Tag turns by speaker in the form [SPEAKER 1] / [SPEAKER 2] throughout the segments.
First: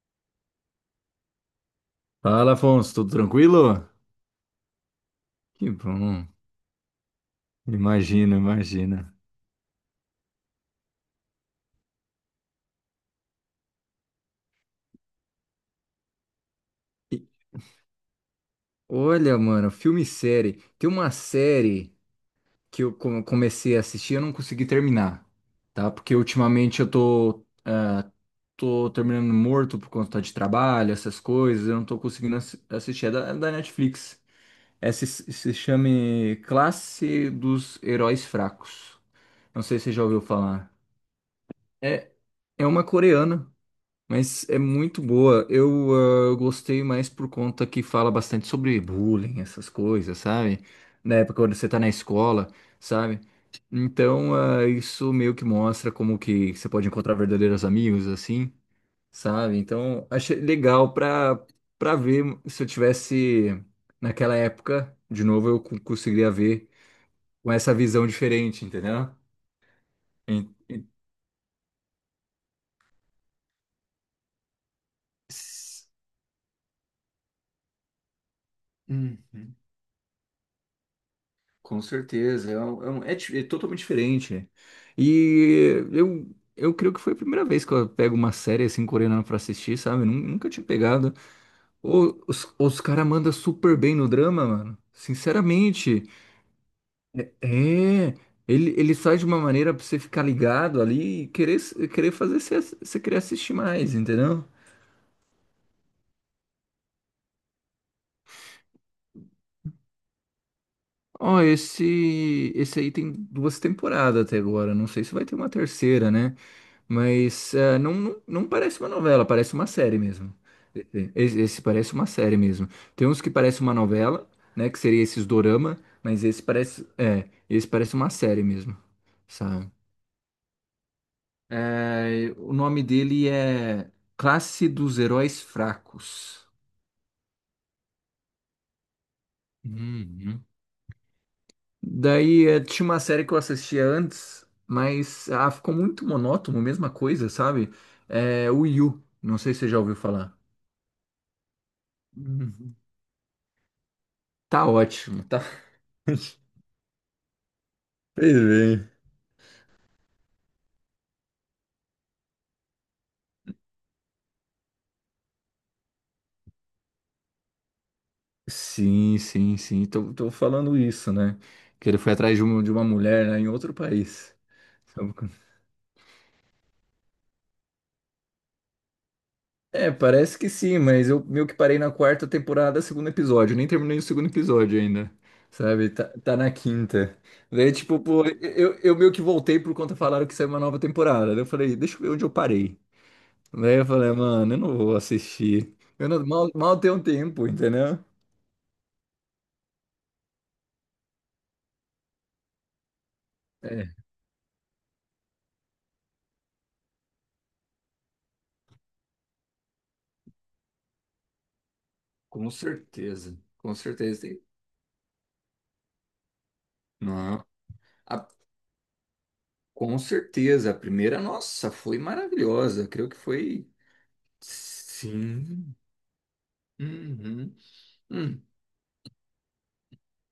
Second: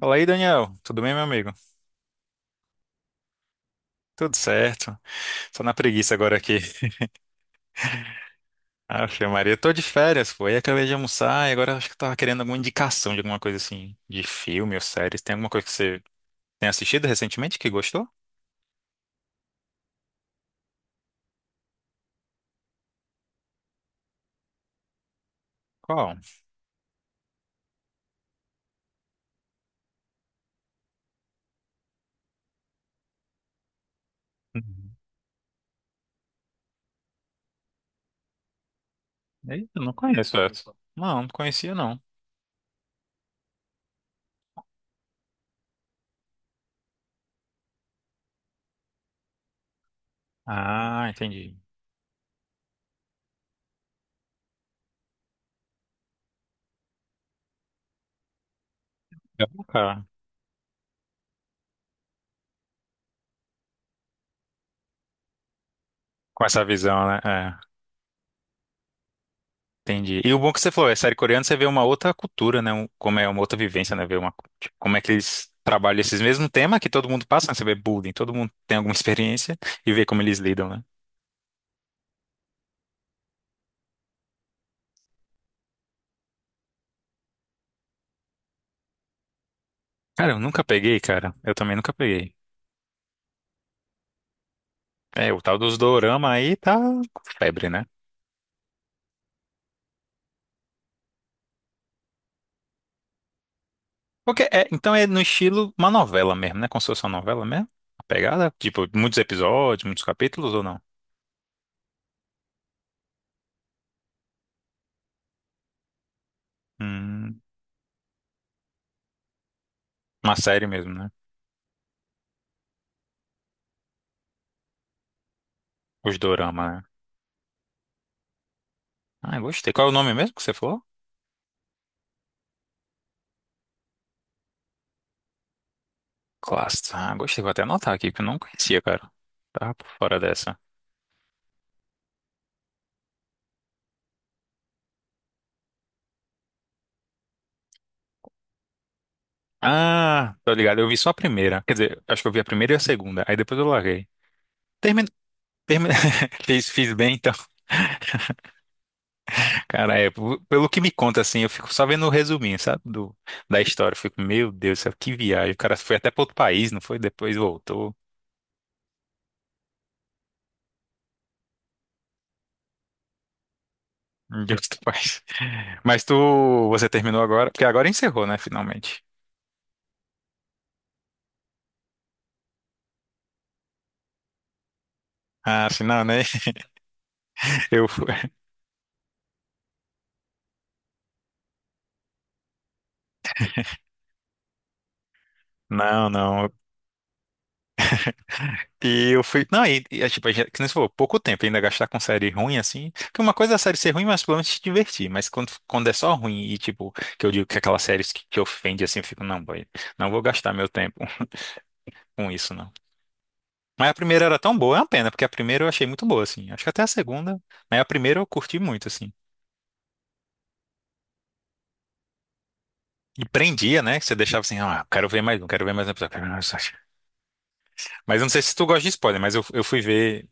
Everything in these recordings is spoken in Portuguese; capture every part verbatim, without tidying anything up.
[SPEAKER 1] Fala aí, Daniel. Tudo bem, meu amigo?
[SPEAKER 2] Fala, Afonso, tudo tranquilo?
[SPEAKER 1] Tudo certo. Só
[SPEAKER 2] Que
[SPEAKER 1] na preguiça
[SPEAKER 2] bom.
[SPEAKER 1] agora aqui.
[SPEAKER 2] Imagina, imagina.
[SPEAKER 1] Aff, Maria, eu tô de férias, pô. Aí acabei de almoçar e agora acho que eu tava querendo alguma indicação de alguma coisa assim, de filme ou séries. Tem alguma coisa que você tem assistido
[SPEAKER 2] E
[SPEAKER 1] recentemente que gostou?
[SPEAKER 2] olha, mano, filme e série. Tem uma série que eu come- comecei a assistir e eu não consegui terminar, tá? Porque
[SPEAKER 1] Qual?
[SPEAKER 2] ultimamente eu tô, ah, tô terminando morto por conta de trabalho, essas coisas, eu não tô conseguindo assi- assistir. É da, é da Netflix.
[SPEAKER 1] Uhum.
[SPEAKER 2] Essa se se chama Classe dos Heróis Fracos. Não sei
[SPEAKER 1] Eita,
[SPEAKER 2] se
[SPEAKER 1] não
[SPEAKER 2] você já ouviu
[SPEAKER 1] conheço
[SPEAKER 2] falar.
[SPEAKER 1] essa. Não, não conhecia não.
[SPEAKER 2] É, é uma coreana. Mas é muito boa. Eu, ah, eu gostei mais por conta que fala bastante sobre bullying, essas coisas, sabe?
[SPEAKER 1] Ah,
[SPEAKER 2] Na época quando
[SPEAKER 1] entendi.
[SPEAKER 2] você tá na escola, sabe? Então, ah, isso meio que mostra como que você pode encontrar verdadeiros amigos, assim,
[SPEAKER 1] Já
[SPEAKER 2] sabe?
[SPEAKER 1] vou cá.
[SPEAKER 2] Então, achei legal pra, pra ver se eu tivesse naquela época, de novo, eu co- conseguiria
[SPEAKER 1] Com essa
[SPEAKER 2] ver
[SPEAKER 1] visão, né?
[SPEAKER 2] com
[SPEAKER 1] É.
[SPEAKER 2] essa visão diferente, entendeu?
[SPEAKER 1] Entendi. E o bom
[SPEAKER 2] En-
[SPEAKER 1] que você
[SPEAKER 2] en-
[SPEAKER 1] falou, é série coreana, você vê uma outra cultura, né? Um- como é uma outra vivência, né? Ver uma, tipo, como é que eles trabalham esses mesmos temas que todo mundo passa, né? Você vê bullying, todo mundo tem alguma
[SPEAKER 2] Hum.
[SPEAKER 1] experiência e vê como eles lidam, né?
[SPEAKER 2] Com certeza, é, um- é, um- é di- é totalmente diferente. E eu, eu creio que foi a primeira vez que eu pego uma série assim coreana pra assistir, sabe? Nun-
[SPEAKER 1] Cara, eu
[SPEAKER 2] Nunca
[SPEAKER 1] nunca
[SPEAKER 2] tinha
[SPEAKER 1] peguei,
[SPEAKER 2] pegado.
[SPEAKER 1] cara. Eu também nunca
[SPEAKER 2] Ô,
[SPEAKER 1] peguei.
[SPEAKER 2] os os caras mandam super bem no drama, mano.
[SPEAKER 1] É, o tal dos
[SPEAKER 2] Sinceramente,
[SPEAKER 1] dorama aí tá com febre, né?
[SPEAKER 2] é. Ele, ele sai de uma maneira pra você ficar ligado ali e querer, s- querer fazer você, ass- você querer assistir mais, entendeu?
[SPEAKER 1] Porque é, então é no estilo uma novela mesmo, né? Como se fosse uma novela mesmo? A pegada? Tipo, muitos episódios, muitos capítulos ou não?
[SPEAKER 2] Ó, esse, esse aí tem duas temporadas até agora. Não sei se vai ter uma terceira, né?
[SPEAKER 1] Hum,
[SPEAKER 2] Mas é, não, não, não parece uma novela, parece uma série mesmo.
[SPEAKER 1] uma série mesmo, né?
[SPEAKER 2] Esse, esse parece uma série mesmo. Tem uns que parece uma novela, né? Que seria esses dorama,
[SPEAKER 1] Os
[SPEAKER 2] mas esse
[SPEAKER 1] dorama, né?
[SPEAKER 2] parece, é, esse parece uma série mesmo,
[SPEAKER 1] Ah, eu
[SPEAKER 2] sabe?
[SPEAKER 1] gostei. Qual é o nome mesmo que você falou?
[SPEAKER 2] É, o nome dele é Classe dos Heróis Fracos.
[SPEAKER 1] Classe, ah, gostei. Vou até anotar aqui, porque eu não conhecia, cara. Tava por fora
[SPEAKER 2] Uhum.
[SPEAKER 1] dessa.
[SPEAKER 2] Daí eh, tinha uma série que eu assistia antes, mas ah, ficou muito monótono, mesma coisa, sabe? É, o Yu, não sei se você já ouviu
[SPEAKER 1] Ah,
[SPEAKER 2] falar.
[SPEAKER 1] tô ligado. Eu vi só a primeira. Quer dizer, acho que eu vi a primeira e
[SPEAKER 2] Uhum.
[SPEAKER 1] a segunda. Aí depois eu larguei.
[SPEAKER 2] Tá
[SPEAKER 1] Termin...
[SPEAKER 2] ótimo, tá.
[SPEAKER 1] termin-
[SPEAKER 2] Fez
[SPEAKER 1] Fiz, fiz bem, então.
[SPEAKER 2] bem.
[SPEAKER 1] Cara, é, p- pelo que me conta, assim, eu fico só vendo o resuminho, sabe? Do, da história. Eu fico, meu Deus do céu, que viagem. O cara foi até pra outro país, não foi? Depois voltou.
[SPEAKER 2] Sim, sim, sim. Tô, tô falando isso, né? Que ele foi atrás de uma, de uma mulher, né, em outro país.
[SPEAKER 1] Meu Deus do
[SPEAKER 2] Sabe
[SPEAKER 1] país.
[SPEAKER 2] quando-
[SPEAKER 1] Mas tu, você terminou agora? Porque agora encerrou, né? Finalmente.
[SPEAKER 2] É, parece que sim, mas eu meio que parei na quarta temporada, segundo episódio. Nem terminei o segundo episódio ainda.
[SPEAKER 1] Ah,
[SPEAKER 2] Sabe?
[SPEAKER 1] afinal,
[SPEAKER 2] Tá,
[SPEAKER 1] né?
[SPEAKER 2] tá na quinta. Daí,
[SPEAKER 1] Eu
[SPEAKER 2] tipo,
[SPEAKER 1] fui.
[SPEAKER 2] pô, eu, eu meio que voltei por conta falaram que saiu uma nova temporada. Daí eu falei, deixa eu ver onde eu parei. Daí eu falei, mano, eu não vou assistir.
[SPEAKER 1] Não,
[SPEAKER 2] Eu não-
[SPEAKER 1] não.
[SPEAKER 2] mal, mal tenho tempo, entendeu?
[SPEAKER 1] E eu fui. Não, e, e é tipo, a gente, que nem você falou, pouco tempo ainda gastar com série ruim, assim. Porque uma coisa é a série ser
[SPEAKER 2] É,
[SPEAKER 1] ruim, mas pelo menos te divertir. Mas quando, quando é só ruim e, tipo, que eu digo que aquelas séries que, que ofende, assim, eu fico, não, boy, não vou gastar meu tempo com
[SPEAKER 2] com
[SPEAKER 1] isso, não.
[SPEAKER 2] certeza. Com
[SPEAKER 1] Mas a
[SPEAKER 2] certeza.
[SPEAKER 1] primeira era
[SPEAKER 2] Tem-
[SPEAKER 1] tão boa, é uma pena, porque a primeira eu achei muito boa, assim. Acho que até a segunda,
[SPEAKER 2] Não.
[SPEAKER 1] mas a primeira eu
[SPEAKER 2] A-
[SPEAKER 1] curti muito, assim.
[SPEAKER 2] com certeza, a primeira, nossa, foi maravilhosa. Creio que
[SPEAKER 1] E
[SPEAKER 2] foi.
[SPEAKER 1] prendia, né? Que você deixava assim, ah, quero ver mais um, quero ver
[SPEAKER 2] Sim.
[SPEAKER 1] mais um episódio, quero ver mais um episódio.
[SPEAKER 2] Uhum.
[SPEAKER 1] Mas eu não sei
[SPEAKER 2] Hum,
[SPEAKER 1] se tu gosta de spoiler, mas eu, eu fui ver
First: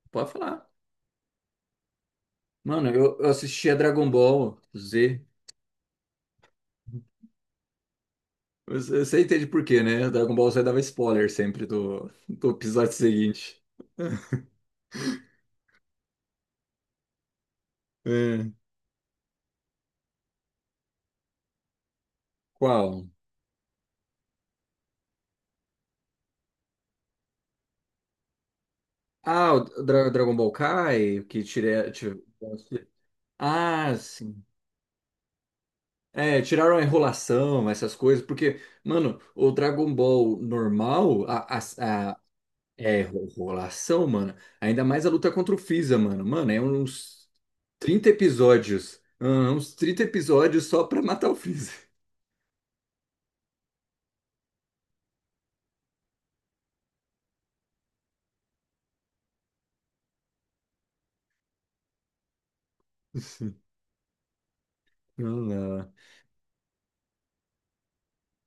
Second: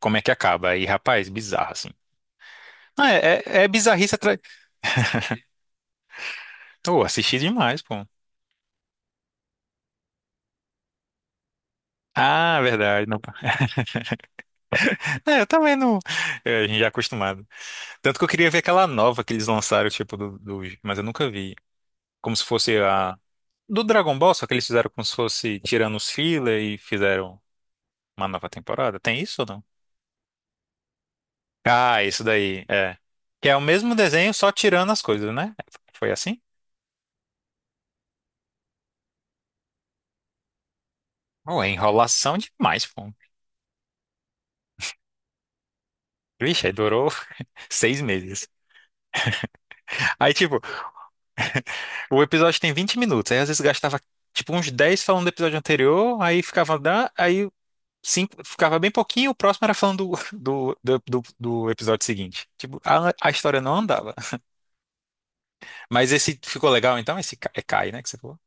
[SPEAKER 1] como é que
[SPEAKER 2] pode falar.
[SPEAKER 1] acaba. E, rapaz, bizarro, assim.
[SPEAKER 2] Mano,
[SPEAKER 1] Ah,
[SPEAKER 2] eu, eu
[SPEAKER 1] é, é é
[SPEAKER 2] assistia Dragon
[SPEAKER 1] bizarrice atrás.
[SPEAKER 2] Ball Z.
[SPEAKER 1] Oh, assisti demais, pô.
[SPEAKER 2] Você, você entende por quê, né? Dragon Ball Z dava spoiler sempre do, do
[SPEAKER 1] Ah,
[SPEAKER 2] episódio
[SPEAKER 1] verdade. Não...
[SPEAKER 2] seguinte.
[SPEAKER 1] É, eu também não. É, a gente já é acostumado. Tanto que eu queria
[SPEAKER 2] É.
[SPEAKER 1] ver aquela nova que eles lançaram, tipo, do, do- mas eu nunca vi. Como se fosse
[SPEAKER 2] Qual?
[SPEAKER 1] a. Do Dragon Ball, só que eles fizeram como se fosse tirando os filler e fizeram uma nova temporada. Tem isso ou
[SPEAKER 2] Ah,
[SPEAKER 1] não?
[SPEAKER 2] o Dra- Dragon Ball Kai, que tira.
[SPEAKER 1] Ah,
[SPEAKER 2] tira-
[SPEAKER 1] isso daí. É. Que é o mesmo
[SPEAKER 2] Ah,
[SPEAKER 1] desenho,
[SPEAKER 2] sim.
[SPEAKER 1] só tirando as coisas, né? Foi assim?
[SPEAKER 2] É, tiraram a enrolação, essas coisas, porque, mano, o Dragon Ball normal, a,
[SPEAKER 1] Oh, é
[SPEAKER 2] a, a
[SPEAKER 1] enrolação demais,
[SPEAKER 2] é,
[SPEAKER 1] pô.
[SPEAKER 2] enrolação, mano, ainda mais a luta contra o Freeza, mano. Mano, é
[SPEAKER 1] Vixe, aí durou
[SPEAKER 2] uns
[SPEAKER 1] seis
[SPEAKER 2] trinta
[SPEAKER 1] meses.
[SPEAKER 2] episódios. hum, uns trinta
[SPEAKER 1] Aí, tipo,
[SPEAKER 2] episódios só pra matar o Freeza.
[SPEAKER 1] o episódio tem vinte minutos, aí às vezes gastava tipo uns dez falando do episódio anterior, aí ficava, da- aí cinco, ficava bem pouquinho, o próximo era falando do, do, do, do- do episódio seguinte. Tipo, a, a história não andava.
[SPEAKER 2] Não, não.
[SPEAKER 1] Mas esse ficou legal então? Esse Ca- é Kai, né, que você falou?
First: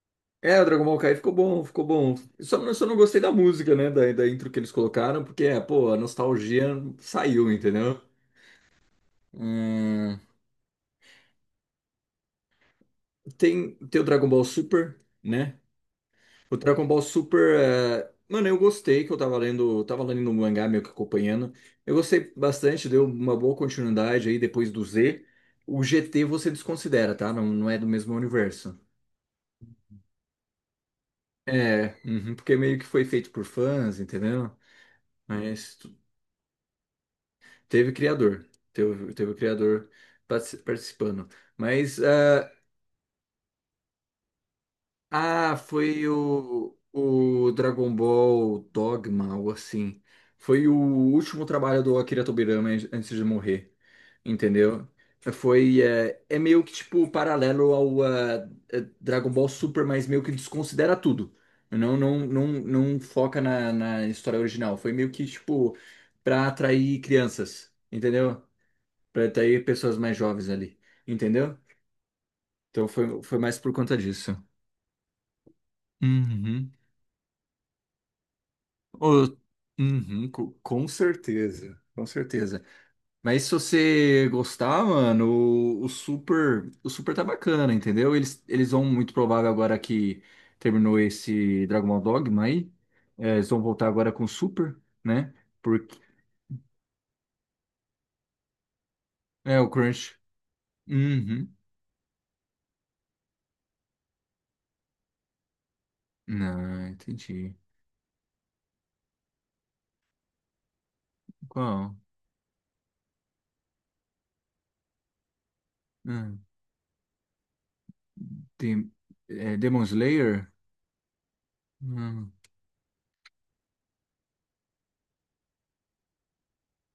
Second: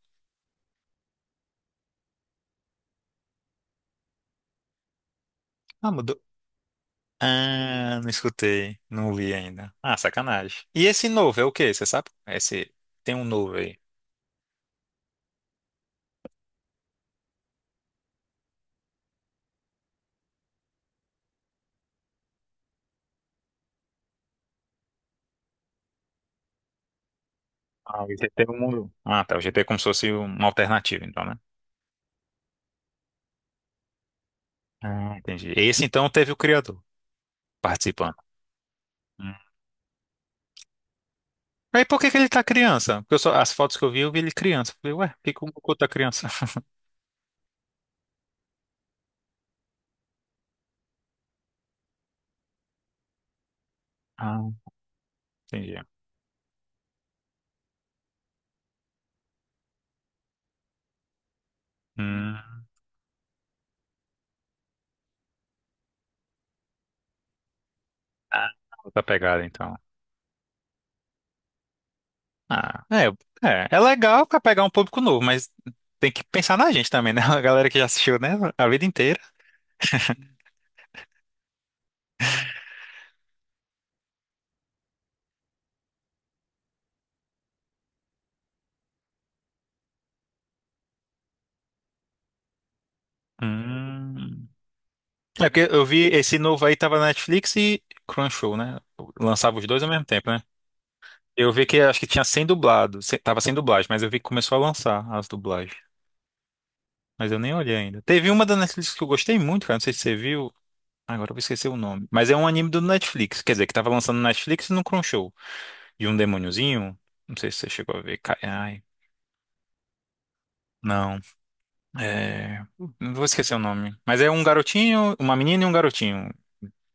[SPEAKER 2] É, o Dragon Ball Kai ficou bom, ficou bom. Só, não- só não gostei da música, né? Da, da intro que eles colocaram, porque, é,
[SPEAKER 1] Ah,
[SPEAKER 2] pô, a
[SPEAKER 1] mudou.
[SPEAKER 2] nostalgia saiu,
[SPEAKER 1] Ah,
[SPEAKER 2] entendeu?
[SPEAKER 1] não escutei, não vi ainda. Ah,
[SPEAKER 2] Hum,
[SPEAKER 1] sacanagem. E esse novo é o quê? Você sabe? Esse tem um novo
[SPEAKER 2] tem,
[SPEAKER 1] aí.
[SPEAKER 2] tem o Dragon Ball Super, né? O Dragon Ball Super, é, mano, eu gostei que eu tava lendo, tava lendo, um mangá meio que acompanhando. Eu gostei bastante, deu uma boa continuidade aí depois do Z. O G T você desconsidera, tá? Não, não é do
[SPEAKER 1] Ah, o
[SPEAKER 2] mesmo
[SPEAKER 1] G T do
[SPEAKER 2] universo.
[SPEAKER 1] mundo. Ah, tá. O G T é como se fosse uma alternativa, então, né?
[SPEAKER 2] É, uhum, porque meio que foi feito por fãs, entendeu?
[SPEAKER 1] Ah, entendi.
[SPEAKER 2] Mas
[SPEAKER 1] Esse
[SPEAKER 2] tu-
[SPEAKER 1] então teve o criador
[SPEAKER 2] teve
[SPEAKER 1] participando.
[SPEAKER 2] criador, teve, teve criador partici- participando.
[SPEAKER 1] Aí por
[SPEAKER 2] Mas
[SPEAKER 1] que que ele tá
[SPEAKER 2] é,
[SPEAKER 1] criança? Porque eu só- as fotos que eu vi, eu vi ele criança. Eu falei, ué, por que que o
[SPEAKER 2] Ah,
[SPEAKER 1] Goku tá
[SPEAKER 2] foi
[SPEAKER 1] criança?
[SPEAKER 2] o, o Dragon Ball Dogma, ou assim. Foi o último trabalho do Akira Tobirama an- antes de morrer,
[SPEAKER 1] Ah,
[SPEAKER 2] entendeu? Eh, Foi,
[SPEAKER 1] entendi.
[SPEAKER 2] é, é meio que, tipo, paralelo ao eh, eh, Dragon Ball Super, mas meio que desconsidera tudo. Não, não,
[SPEAKER 1] Hum.
[SPEAKER 2] não, não foca na, na história original. Foi meio que, tipo, pra atrair crianças, entendeu?
[SPEAKER 1] Ah, outra
[SPEAKER 2] Pra
[SPEAKER 1] pegada,
[SPEAKER 2] atrair
[SPEAKER 1] então.
[SPEAKER 2] pessoas mais jovens ali, entendeu?
[SPEAKER 1] Ah,
[SPEAKER 2] Então
[SPEAKER 1] é,
[SPEAKER 2] foi, foi mais
[SPEAKER 1] é,
[SPEAKER 2] por
[SPEAKER 1] é
[SPEAKER 2] conta
[SPEAKER 1] legal
[SPEAKER 2] disso.
[SPEAKER 1] pra pegar um público novo, mas tem que pensar na
[SPEAKER 2] Uhum.
[SPEAKER 1] gente também, né? A galera que já assistiu, né? A vida inteira.
[SPEAKER 2] Ô, uhum, co- com certeza, com certeza. Mas se você gostar, mano, o, o Super, o Super tá bacana, entendeu? Eles, eles vão muito provável agora que terminou esse Dragon Ball Dogma aí, é, eles vão voltar agora com o
[SPEAKER 1] Hum.
[SPEAKER 2] Super, né?
[SPEAKER 1] É porque eu
[SPEAKER 2] Porque
[SPEAKER 1] vi esse novo aí, tava na Netflix e Crunchyroll, né? Lançava
[SPEAKER 2] é
[SPEAKER 1] os
[SPEAKER 2] o
[SPEAKER 1] dois ao mesmo
[SPEAKER 2] Crunch.
[SPEAKER 1] tempo, né? Eu
[SPEAKER 2] Uhum.
[SPEAKER 1] vi que acho que tinha sem dublado, se- tava sem dublagem, mas eu vi que começou a lançar as dublagens.
[SPEAKER 2] Não,
[SPEAKER 1] Mas eu nem
[SPEAKER 2] entendi.
[SPEAKER 1] olhei ainda. Teve uma da Netflix que eu gostei muito, cara. Não sei se você viu. Agora eu vou esquecer o
[SPEAKER 2] Qual?
[SPEAKER 1] nome. Mas é um anime do Netflix. Quer dizer, que tava lançando no Netflix e no Crunchyroll. De um
[SPEAKER 2] Hum,
[SPEAKER 1] demôniozinho. Não sei se você chegou a ver. Ca- Ai.
[SPEAKER 2] tem, é, Demon Slayer?
[SPEAKER 1] Não.
[SPEAKER 2] Hum.
[SPEAKER 1] É... Não vou esquecer o nome. Mas é um garotinho, uma menina e um garotinho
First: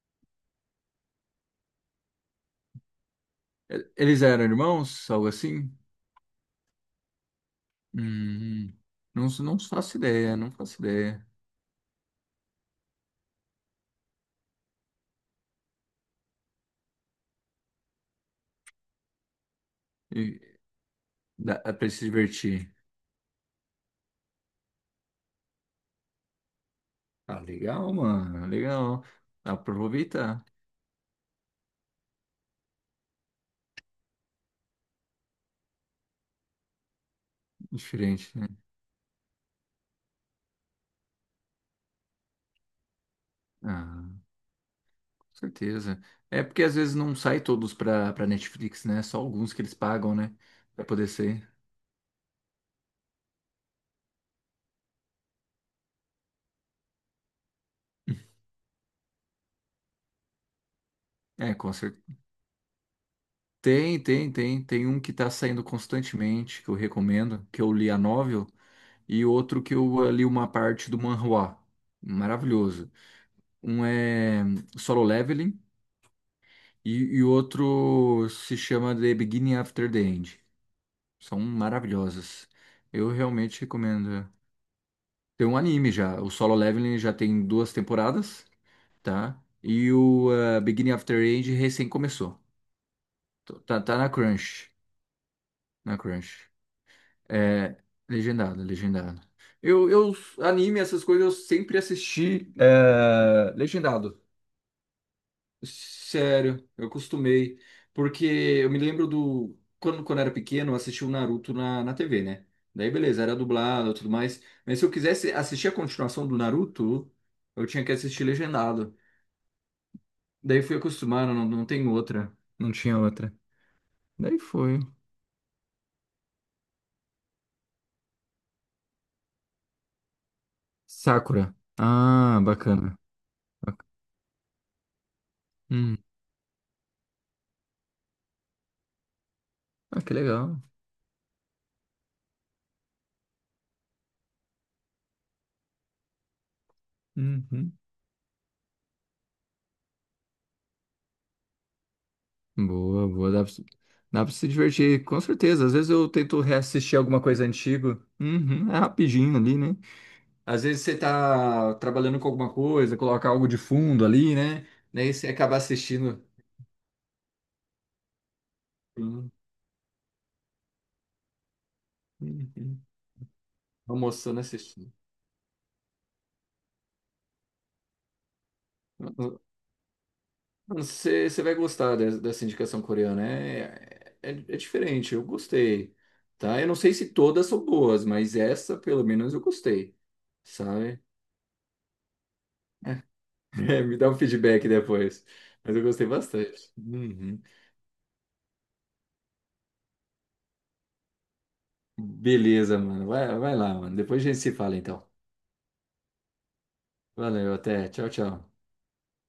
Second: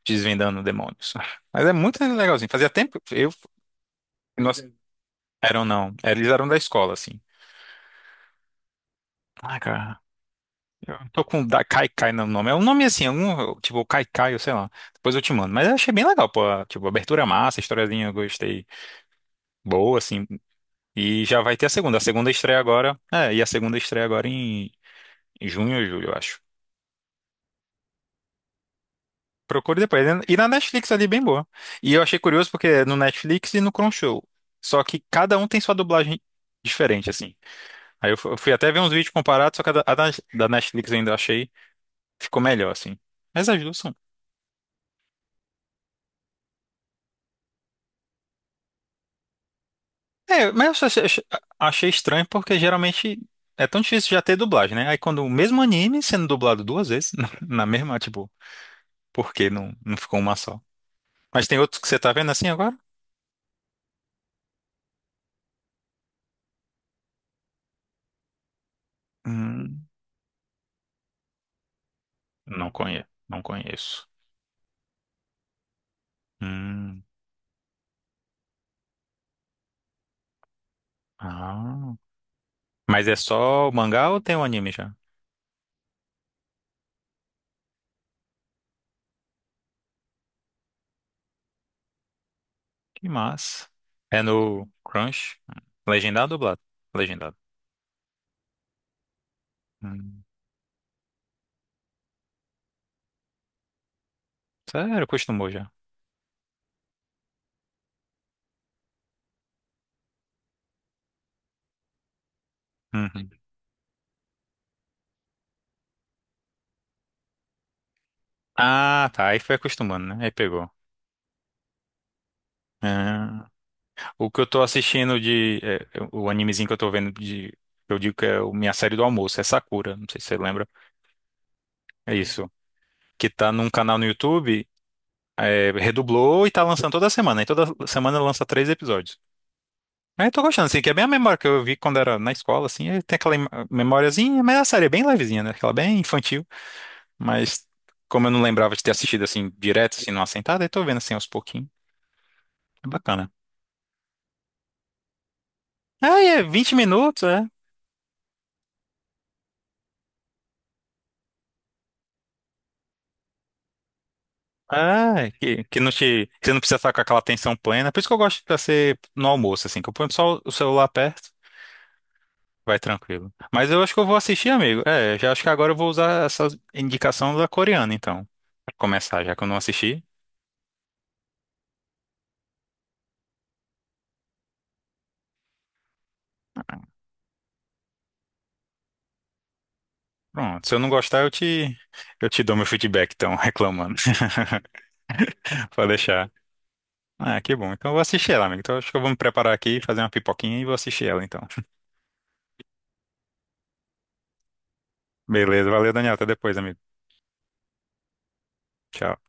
[SPEAKER 1] desvendando demônios. Mas é muito legalzinho. Fazia tempo. Eu.
[SPEAKER 2] E- Eles eram
[SPEAKER 1] Nossa.
[SPEAKER 2] irmãos, algo
[SPEAKER 1] Eram
[SPEAKER 2] assim?
[SPEAKER 1] não. Eles eram da escola, assim.
[SPEAKER 2] Hum, não,
[SPEAKER 1] Ah,
[SPEAKER 2] não faço
[SPEAKER 1] cara.
[SPEAKER 2] ideia, não faço
[SPEAKER 1] Eu tô
[SPEAKER 2] ideia.
[SPEAKER 1] com da Kai Kai no nome. É um nome assim, algum, tipo Kai Kai, eu sei lá. Depois eu te mando. Mas eu achei bem legal, pô. Tipo, abertura massa, historiazinha, eu gostei. Boa,
[SPEAKER 2] E
[SPEAKER 1] assim. E já vai
[SPEAKER 2] dá,
[SPEAKER 1] ter a
[SPEAKER 2] é pra
[SPEAKER 1] segunda. A
[SPEAKER 2] se
[SPEAKER 1] segunda estreia
[SPEAKER 2] divertir.
[SPEAKER 1] agora. É, e a segunda estreia agora em em junho ou julho, eu acho.
[SPEAKER 2] Ah, legal, mano, legal. Dá pra
[SPEAKER 1] Procure depois. E
[SPEAKER 2] aproveitar
[SPEAKER 1] na Netflix ali, bem boa. E eu achei curioso porque é no Netflix e no Crunchyroll. Só que cada um tem sua dublagem diferente, assim. Aí eu fu-
[SPEAKER 2] diferente,
[SPEAKER 1] eu
[SPEAKER 2] né?
[SPEAKER 1] fui até ver uns vídeos comparados, só que a da, a da da Netflix ainda eu achei ficou melhor, assim. Mas as duas são...
[SPEAKER 2] Ah, com certeza. É porque às vezes não sai todos pra, pra Netflix, né? Só alguns que eles pagam, né?
[SPEAKER 1] É, mas
[SPEAKER 2] Pra
[SPEAKER 1] eu só- eu
[SPEAKER 2] poder sair.
[SPEAKER 1] achei estranho porque geralmente é tão difícil já ter dublagem, né? Aí quando o mesmo anime sendo dublado duas vezes, na, na mesma, tipo, por que não, não ficou uma só? Mas
[SPEAKER 2] É,
[SPEAKER 1] tem
[SPEAKER 2] com
[SPEAKER 1] outros que você tá
[SPEAKER 2] certeza.
[SPEAKER 1] vendo assim agora?
[SPEAKER 2] Tem, tem, tem. Tem um que tá saindo constantemente, que eu recomendo, que eu li a novel, e outro que
[SPEAKER 1] Hum,
[SPEAKER 2] eu eh, li uma parte do manhwa.
[SPEAKER 1] não
[SPEAKER 2] Maravilhoso.
[SPEAKER 1] conheço, não
[SPEAKER 2] Um
[SPEAKER 1] conheço.
[SPEAKER 2] é Solo Leveling. E,
[SPEAKER 1] Hum,
[SPEAKER 2] e o outro se chama The Beginning After the End. São
[SPEAKER 1] ah.
[SPEAKER 2] maravilhosas.
[SPEAKER 1] Mas
[SPEAKER 2] Eu
[SPEAKER 1] é
[SPEAKER 2] realmente
[SPEAKER 1] só o mangá ou
[SPEAKER 2] recomendo.
[SPEAKER 1] tem o anime já?
[SPEAKER 2] Tem um anime já. O Solo Leveling já tem duas temporadas, tá? E o eh, Beginning After the End recém começou.
[SPEAKER 1] Que
[SPEAKER 2] Tô-
[SPEAKER 1] massa.
[SPEAKER 2] Tá, tá na
[SPEAKER 1] É no
[SPEAKER 2] Crunch.
[SPEAKER 1] Crunch?
[SPEAKER 2] Na
[SPEAKER 1] Legendado ou
[SPEAKER 2] Crunch.
[SPEAKER 1] dublado? Legendado.
[SPEAKER 2] É, legendado, legendado. Eu, eu,
[SPEAKER 1] Hum,
[SPEAKER 2] anime, essas coisas, eu sempre assisti eh, legendado.
[SPEAKER 1] sério, acostumou já.
[SPEAKER 2] Sério, eu costumei. Porque eu me lembro do. Quando, quando era pequeno, eu assistia o Naruto na, na T V, né? Daí, beleza,
[SPEAKER 1] Uhum.
[SPEAKER 2] era dublado e tudo mais. Mas se eu quisesse assistir a continuação do Naruto, eu tinha que assistir legendado.
[SPEAKER 1] Ah, tá. Aí foi acostumando, né? Aí
[SPEAKER 2] Daí
[SPEAKER 1] pegou.
[SPEAKER 2] fui acostumado, não, não tem outra. Não tinha outra.
[SPEAKER 1] Ah. O
[SPEAKER 2] Daí
[SPEAKER 1] que eu tô
[SPEAKER 2] foi.
[SPEAKER 1] assistindo de... é, o animezinho que eu tô vendo de... Eu digo que é o- minha série do almoço, é Sakura, não sei se você lembra.
[SPEAKER 2] Sakura.
[SPEAKER 1] É
[SPEAKER 2] Ah,
[SPEAKER 1] isso.
[SPEAKER 2] bacana.
[SPEAKER 1] Que tá num canal no YouTube, é,
[SPEAKER 2] Hum.
[SPEAKER 1] redublou e tá lançando toda semana. E toda semana lança três episódios.
[SPEAKER 2] Ah, que
[SPEAKER 1] Aí eu tô
[SPEAKER 2] legal.
[SPEAKER 1] gostando, assim, que é bem a memória que eu vi quando era na escola, assim, aí tem aquela im- memóriazinha, mas a série é bem levezinha, né? Aquela bem infantil. Mas
[SPEAKER 2] Uhum.
[SPEAKER 1] como eu não lembrava de ter assistido assim, direto, assim, numa sentada, aí tô vendo assim aos pouquinhos. É
[SPEAKER 2] Boa,
[SPEAKER 1] bacana.
[SPEAKER 2] boa. Dá pra, se- dá pra se divertir, com certeza. Às vezes eu
[SPEAKER 1] Ah,
[SPEAKER 2] tento
[SPEAKER 1] é vinte
[SPEAKER 2] reassistir
[SPEAKER 1] minutos,
[SPEAKER 2] alguma coisa
[SPEAKER 1] é.
[SPEAKER 2] antiga. Uhum. É rapidinho ali, né? Às vezes você tá trabalhando com alguma coisa, coloca algo de fundo ali, né? Daí você
[SPEAKER 1] Ah,
[SPEAKER 2] acaba
[SPEAKER 1] que, que não
[SPEAKER 2] assistindo,
[SPEAKER 1] te, você não precisa estar com aquela atenção plena. Por isso que eu gosto de ser no
[SPEAKER 2] hum,
[SPEAKER 1] almoço, assim, que eu ponho só o celular perto,
[SPEAKER 2] hum,
[SPEAKER 1] vai
[SPEAKER 2] hum,
[SPEAKER 1] tranquilo. Mas eu acho que eu vou
[SPEAKER 2] almoçando,
[SPEAKER 1] assistir, amigo.
[SPEAKER 2] assistindo.
[SPEAKER 1] É, já acho que agora eu vou usar essa indicação da coreana, então. Pra começar, já que eu não assisti.
[SPEAKER 2] Você, você vai gostar des- dessa indicação coreana. É, é, é diferente, eu gostei, tá? Eu não sei se todas são boas, mas essa, pelo menos, eu gostei,
[SPEAKER 1] Pronto, se eu não
[SPEAKER 2] sabe?
[SPEAKER 1] gostar, eu te, eu te dou meu feedback, então,
[SPEAKER 2] É,
[SPEAKER 1] reclamando.
[SPEAKER 2] me dá um feedback depois. Mas eu
[SPEAKER 1] Pode
[SPEAKER 2] gostei
[SPEAKER 1] deixar.
[SPEAKER 2] bastante.
[SPEAKER 1] Ah,
[SPEAKER 2] Uhum.
[SPEAKER 1] que bom. Então eu vou assistir ela, amigo. Então acho que eu vou me preparar aqui, fazer uma pipoquinha e vou assistir ela, então.
[SPEAKER 2] Beleza, mano. Vai, vai lá, mano. Depois a gente se fala, então.
[SPEAKER 1] Beleza, valeu, Daniel. Até depois, amigo.
[SPEAKER 2] Valeu, até. Tchau, tchau.
[SPEAKER 1] Tchau.